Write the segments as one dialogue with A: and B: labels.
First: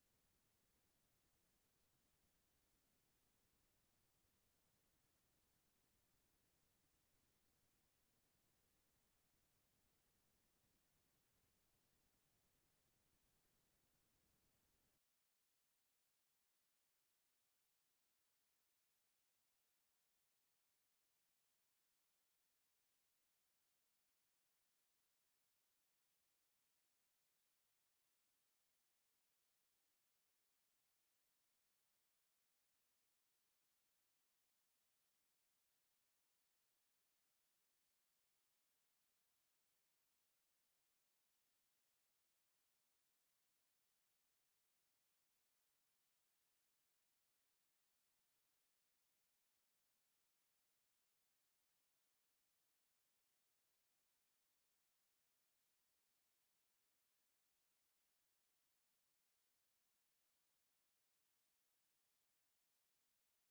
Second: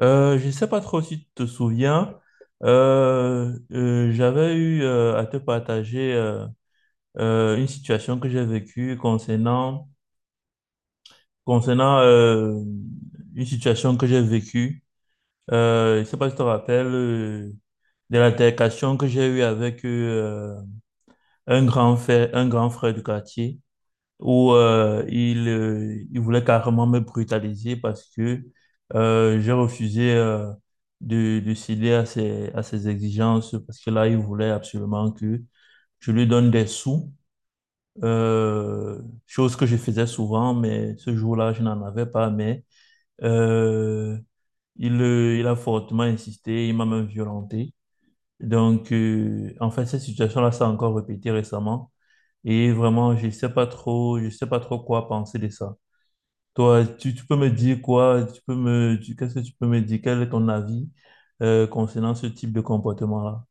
A: Je ne sais pas trop si tu te souviens, j'avais eu à te partager une situation que j'ai vécue concernant une situation que j'ai vécue. Je ne sais pas si tu te rappelles de l'altercation que j'ai eue avec un grand frère du quartier, où il voulait carrément me brutaliser parce que j'ai refusé de céder à ses exigences parce que là, il voulait absolument que je lui donne des sous, chose que je faisais souvent, mais ce jour-là, je n'en avais pas, mais euh, il a fortement insisté, il m'a même violenté. Donc, en fait, cette situation-là s'est encore répétée récemment. Et vraiment, je sais pas trop, je sais pas trop quoi penser de ça. Toi, tu peux me dire quoi? Tu peux qu'est-ce que tu peux me dire? Quel est ton avis concernant ce type de comportement-là?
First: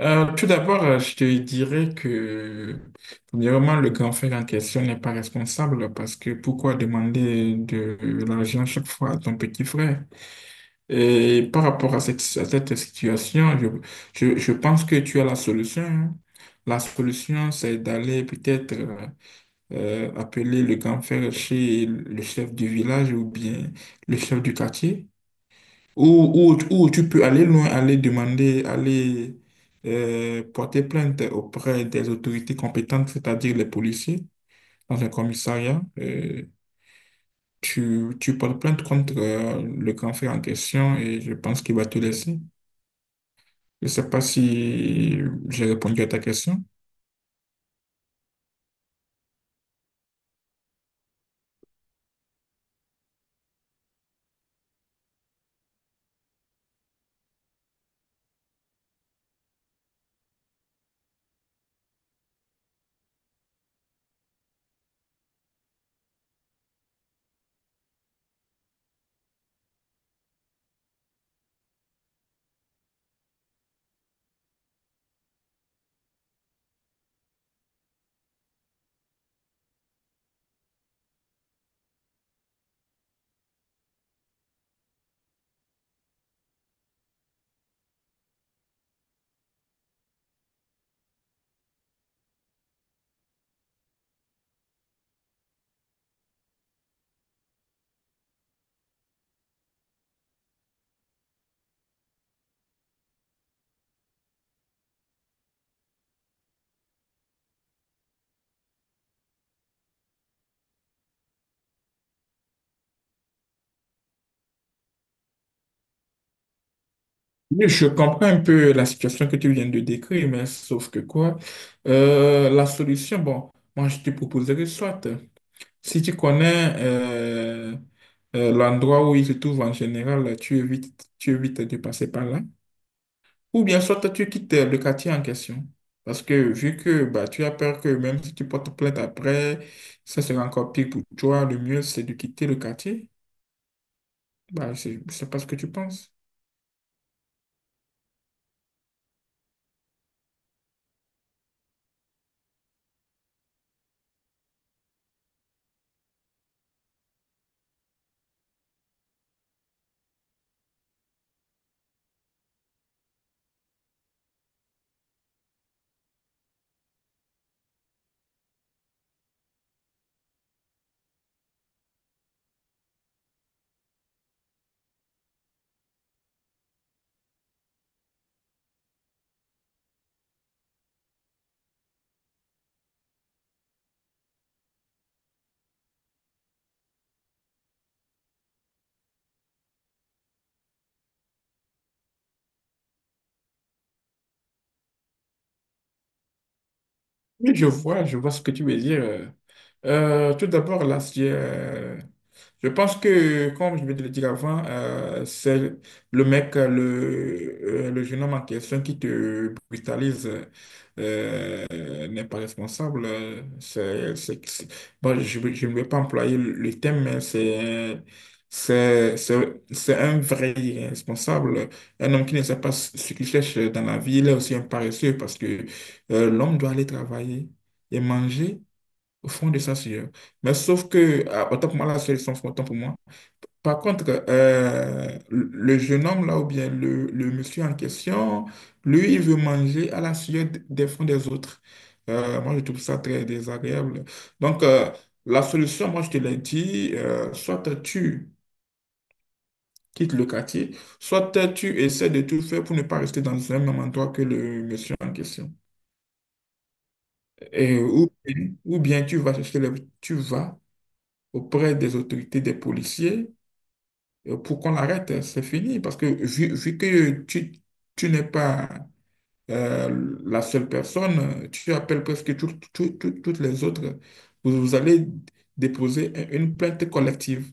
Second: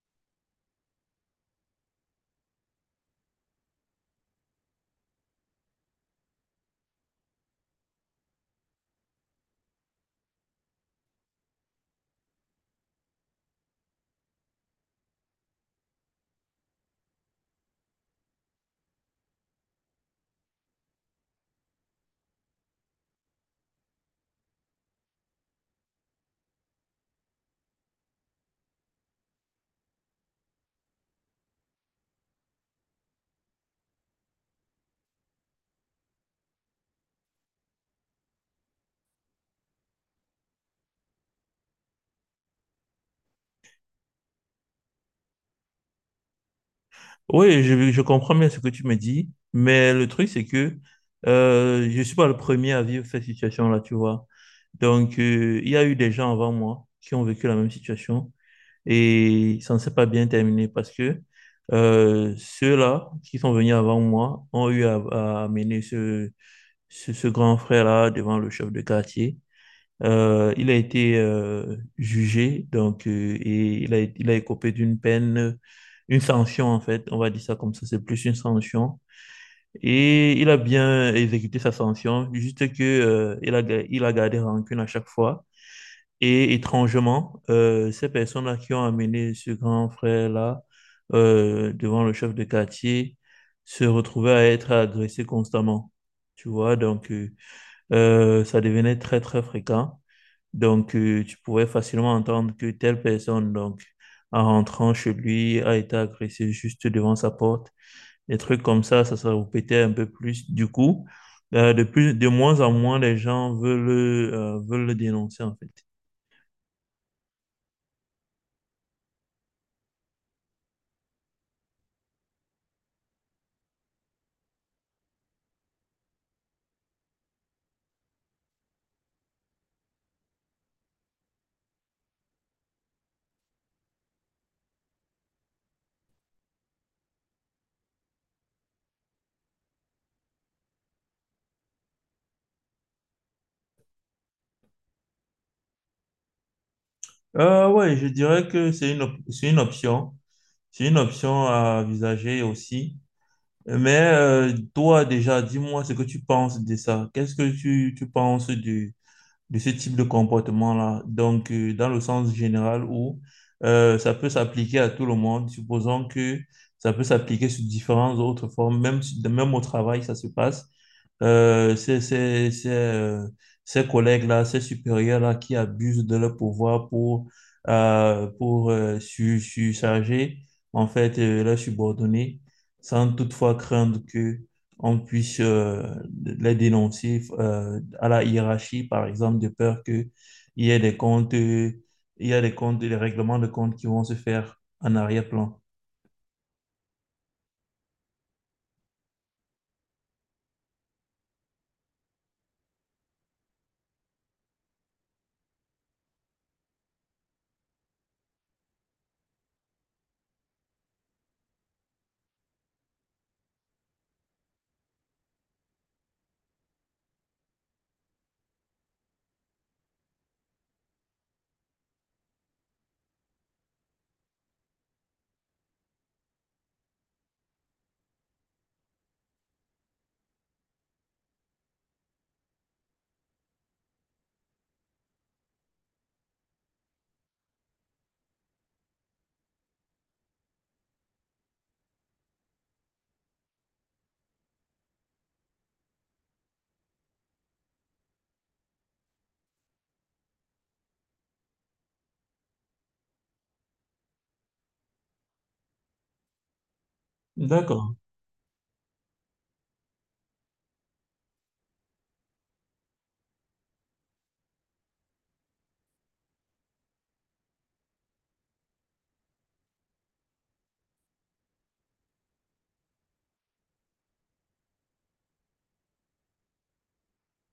B: Tout d'abord, je te dirais que, premièrement, le grand frère en question n'est pas responsable, parce que pourquoi demander de l'argent chaque fois à ton petit frère? Et par rapport à cette situation, je pense que tu as la solution. Hein. La solution, c'est d'aller peut-être, appeler le grand frère chez le chef du village ou bien le chef du quartier, ou tu peux aller loin, aller demander, aller porter plainte auprès des autorités compétentes, c'est-à-dire les policiers, dans un commissariat. Tu portes plainte contre, le grand frère en question, et je pense qu'il va te laisser. Je ne sais pas si j'ai répondu à ta question.
A: Oui, je comprends bien ce que tu me dis, mais le truc, c'est que je suis pas le premier à vivre cette situation-là, tu vois. Donc, il y a eu des gens avant moi qui ont vécu la même situation. Et ça ne s'est pas bien terminé parce que ceux-là qui sont venus avant moi ont eu à amener ce grand frère-là devant le chef de quartier. Il a été jugé donc, et il a écopé d'une peine, une sanction en fait, on va dire ça comme ça, c'est plus une sanction. Et il a bien exécuté sa sanction, juste que il a gardé rancune à chaque fois. Et étrangement, ces personnes-là qui ont amené ce grand frère-là devant le chef de quartier se retrouvaient à être agressées constamment. Tu vois, donc ça devenait très, très fréquent. Donc, tu pouvais facilement entendre que telle personne, donc, en rentrant chez lui, a été agressée juste devant sa porte. Des trucs comme ça se répétait un peu plus. Du coup, de plus, de moins en moins, les gens veulent le dénoncer, en fait.
B: Oui, je comprends un peu la situation que tu viens de décrire, mais sauf que quoi, la solution, bon, moi je te proposerais soit. Si tu connais, l'endroit où il se trouve en général, tu évites de passer par là. Ou bien soit tu quittes le quartier en question. Parce que vu que bah, tu as peur que même si tu portes plainte après, ça sera encore pire pour toi, le mieux c'est de quitter le quartier. Bah, je ne sais pas ce que tu penses.
A: Ouais, je dirais que c'est c'est une option. C'est une option à envisager aussi. Mais toi, déjà, dis-moi ce que tu penses de ça. Qu'est-ce que tu penses du, de ce type de comportement-là. Donc, dans le sens général où ça peut s'appliquer à tout le monde, supposons que ça peut s'appliquer sur différentes autres formes, même, si, même au travail, ça se passe. C'est ces collègues-là, ces supérieurs-là qui abusent de leur pouvoir pour, euh, pour euh, surcharger en fait leurs subordonnés sans toutefois craindre que on puisse les dénoncer à la hiérarchie, par exemple, de peur qu'il y ait des comptes, il y a des comptes, des règlements de comptes qui vont se faire en arrière-plan.
B: Oui, je vois ce que tu veux dire. Tout d'abord, là, je pense que, comme je vais te le dire avant, c'est le jeune homme en question qui te brutalise n'est pas responsable. Bon, je ne vais pas employer le terme, mais c'est un vrai irresponsable. Un homme qui ne sait pas ce qu'il cherche dans la vie, il est aussi un paresseux, parce que l'homme doit aller travailler et manger. Au fond de sa sueur. Mais sauf que, autant pour moi, la sueur est sans fond, autant pour moi. Par contre, le jeune homme là, ou bien le monsieur en question, lui, il veut manger à la sueur des fonds des autres. Moi, je trouve ça très désagréable. Donc, la solution, moi, je te l'ai dit, soit tu quittes le quartier, soit tu essaies de tout faire pour ne pas rester dans un même endroit que le monsieur en question.
A: D'accord.
B: Ou bien tu vas chercher le, tu vas auprès des autorités, des policiers, pour qu'on l'arrête. Hein, c'est fini. Parce que vu que tu n'es pas, la seule personne, tu appelles presque toutes les autres. Vous, vous allez déposer une plainte collective.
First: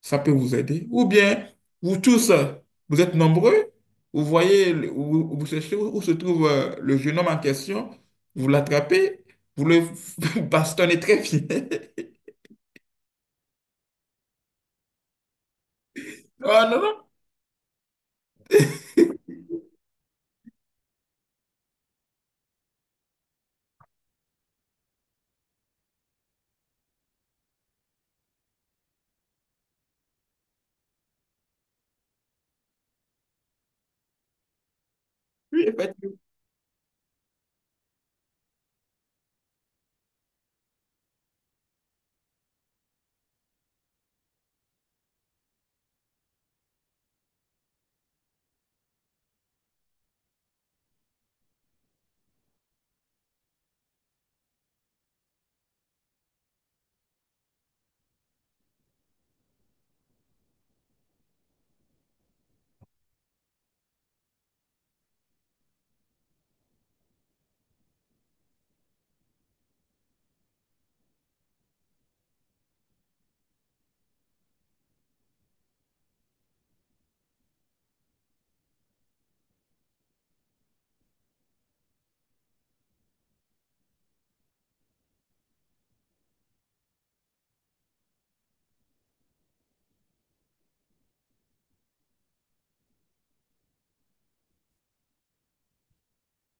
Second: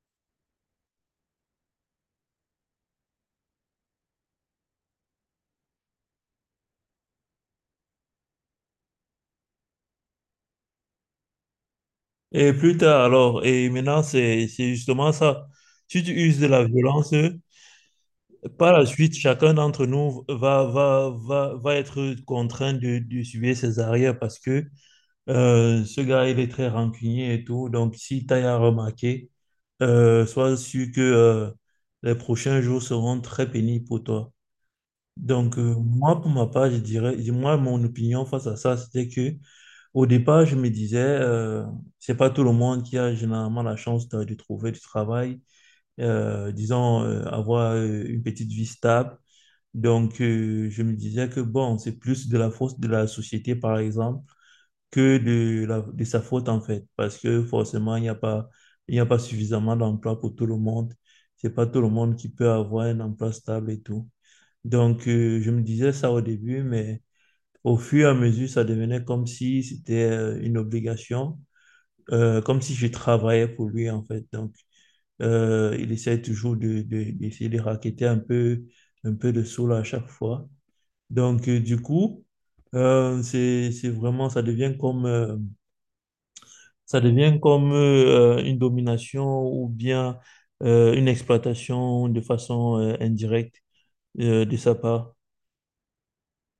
B: Ça peut vous aider. Ou bien, vous tous, vous êtes nombreux, vous voyez, vous cherchez où se trouve le jeune homme en question, vous l'attrapez, vous le bastonnez très bien.
A: Et plus tard, alors, et maintenant, c'est justement ça. Si tu uses de la
B: Oh non, non,
A: violence, par la suite, chacun d'entre nous va être contraint de suivre ses arrières parce que ce gars, il est très rancunier et tout. Donc, si t'as à remarquer, sois sûr que les prochains jours seront très pénibles pour toi. Donc,
B: oui, effectivement.
A: moi, pour ma part, je dirais, moi, mon opinion face à ça, c'était que au départ, je me disais, c'est pas tout le monde qui a généralement la chance de trouver du travail, avoir une petite vie stable. Donc, je me disais que bon, c'est plus de la force de la société, par exemple que de sa faute en fait, parce que forcément, il n'y a pas suffisamment d'emplois pour tout le monde. C'est pas tout le monde qui peut avoir un emploi stable et tout. Donc, je me disais ça au début, mais au fur et à mesure, ça devenait comme si c'était une obligation, comme si je travaillais pour lui en fait. Donc, il essaie toujours d'essayer de racketter un peu de sous là à chaque fois. Donc, du coup, c'est vraiment, ça devient comme ça devient comme une domination ou bien une exploitation de façon indirecte de sa part.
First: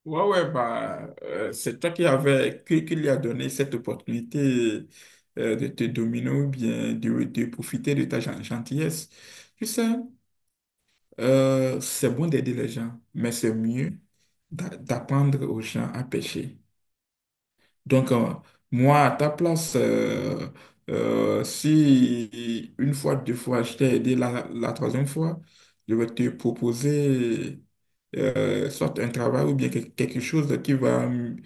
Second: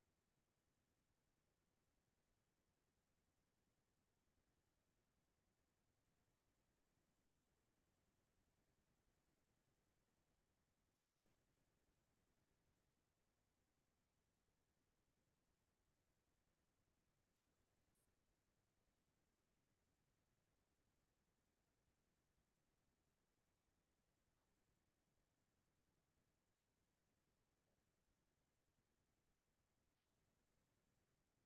B: Ouais, ouais, bah, c'est toi qui avais, qui lui a donné cette opportunité, de te dominer ou bien de profiter de ta gentillesse. Tu sais, c'est bon d'aider les gens, mais c'est mieux d'apprendre aux gens à pêcher. Donc, moi, à ta place, si une fois, deux fois, je t'ai aidé, la troisième fois, je vais te proposer, soit un travail ou bien quelque chose qui va,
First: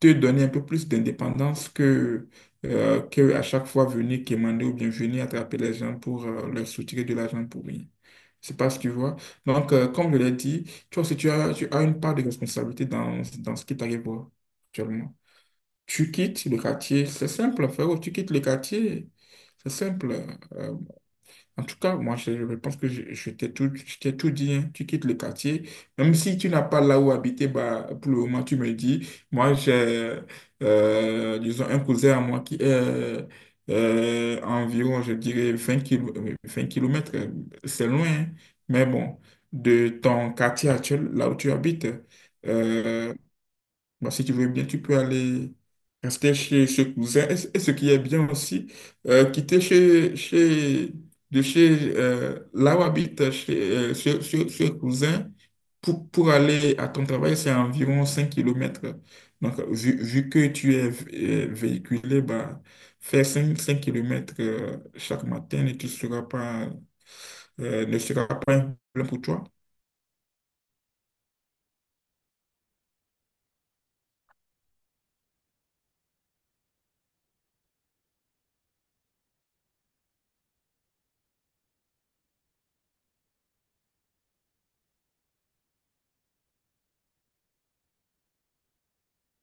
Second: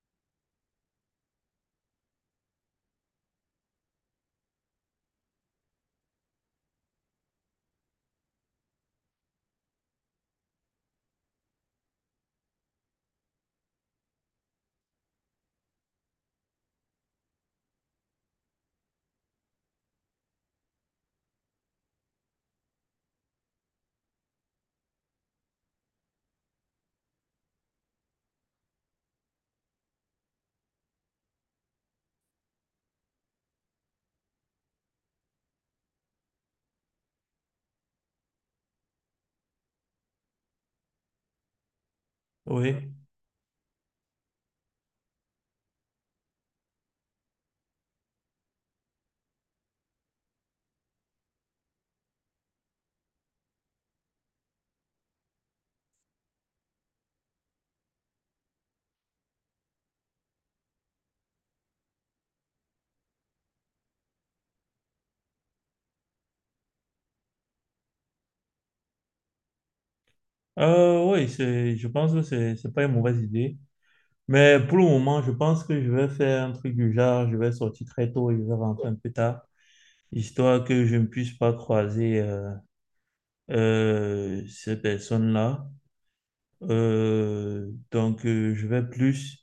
B: te donner un peu plus d'indépendance que à chaque fois venir quémander, ou bien venir attraper les gens pour leur soutirer de l'argent pour rien. C'est pas ce que tu vois. Donc, comme je l'ai dit, toi aussi, tu as une part de responsabilité dans ce qui t'arrive actuellement. Tu quittes le quartier, c'est simple, frérot, tu quittes le quartier, c'est simple. Euh, En tout cas, moi, je pense que je t'ai tout dit, hein. Tu quittes le quartier. Même si tu n'as pas là où habiter, bah, pour le moment, tu me dis, moi, j'ai, disons, un cousin à moi qui est, environ, je dirais, 20 km, c'est loin, hein. Mais bon, de ton quartier actuel, là où tu habites.
A: Oui.
B: euh, Bon, si tu veux bien, tu peux aller rester chez ce cousin. Et ce qui est bien aussi, quitter de chez, là où habite, ce cousin pour aller à ton travail, c'est environ 5 km. Donc, vu que tu es, véhiculé, bah, faire cinq kilomètres chaque matin, et tu seras pas, ne sera pas un problème pour toi.
A: Je pense que c'est pas une mauvaise idée. Mais pour le moment, je pense que je vais faire un truc du genre, je vais sortir très tôt et je vais rentrer un peu tard, histoire que je ne puisse pas croiser ces personnes-là. Donc, je vais plus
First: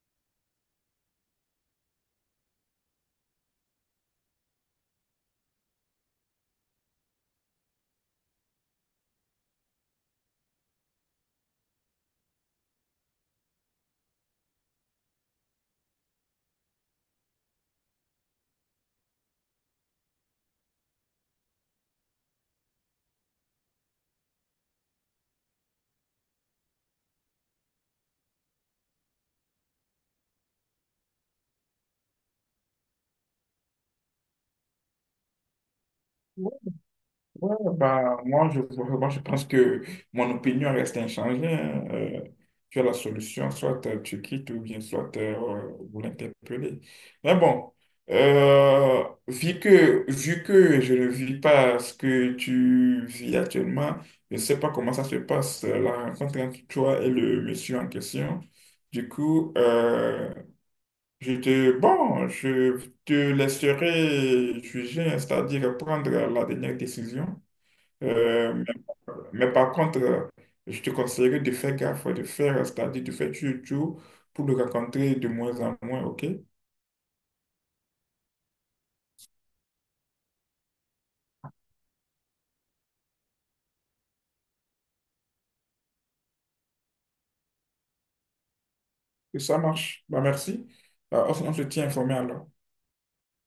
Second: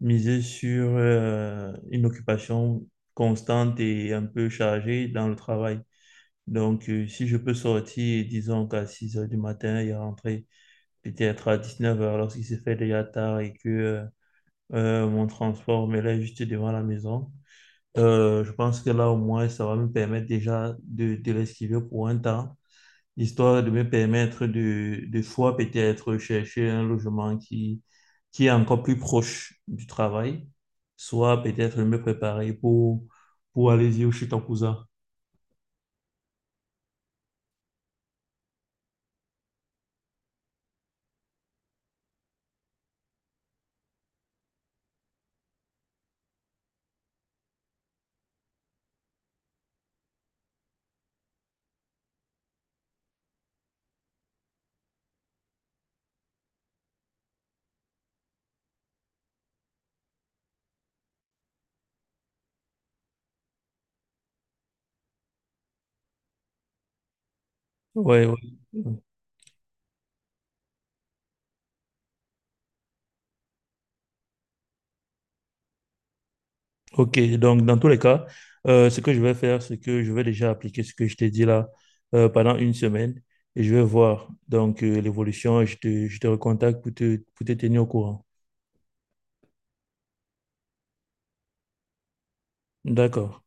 A: miser sur une occupation constante et un peu chargée dans le travail. Donc, si je peux sortir, disons qu'à 6 heures du matin et rentrer peut-être à 19 heures lorsqu'il se fait déjà tard et que mon transport me là juste devant la maison, je pense que là, au moins, ça va me permettre déjà de l'esquiver pour un temps, histoire de me permettre de fois peut-être chercher un logement qui est encore plus proche du travail, soit peut-être me préparer pour aller vivre chez ton cousin.
B: Ouais, ouais, bah, moi, je pense que mon opinion reste inchangée. Hein. Tu as la solution, soit, tu quittes, ou bien soit, vous l'interpellez. Mais bon, euh, vu que je ne vis pas ce que tu vis actuellement, je ne sais pas comment ça se passe, la rencontre entre toi et le monsieur en question. Du coup, bon, je te laisserai juger, c'est-à-dire prendre la dernière décision.
A: Ouais, ouais.
B: Euh, mais, mais par contre, je te conseillerais de faire gaffe, c'est-à-dire de faire toujours tout pour le rencontrer de moins en moins, ok? Et
A: Ok, donc dans tous les cas, ce que je vais faire, c'est que je vais déjà appliquer ce que je t'ai dit là pendant une semaine et je vais voir donc l'évolution et je te recontacte pour pour te tenir au courant.
B: ça marche. Bah, merci. Bah, on se tient informé alors.
A: D'accord.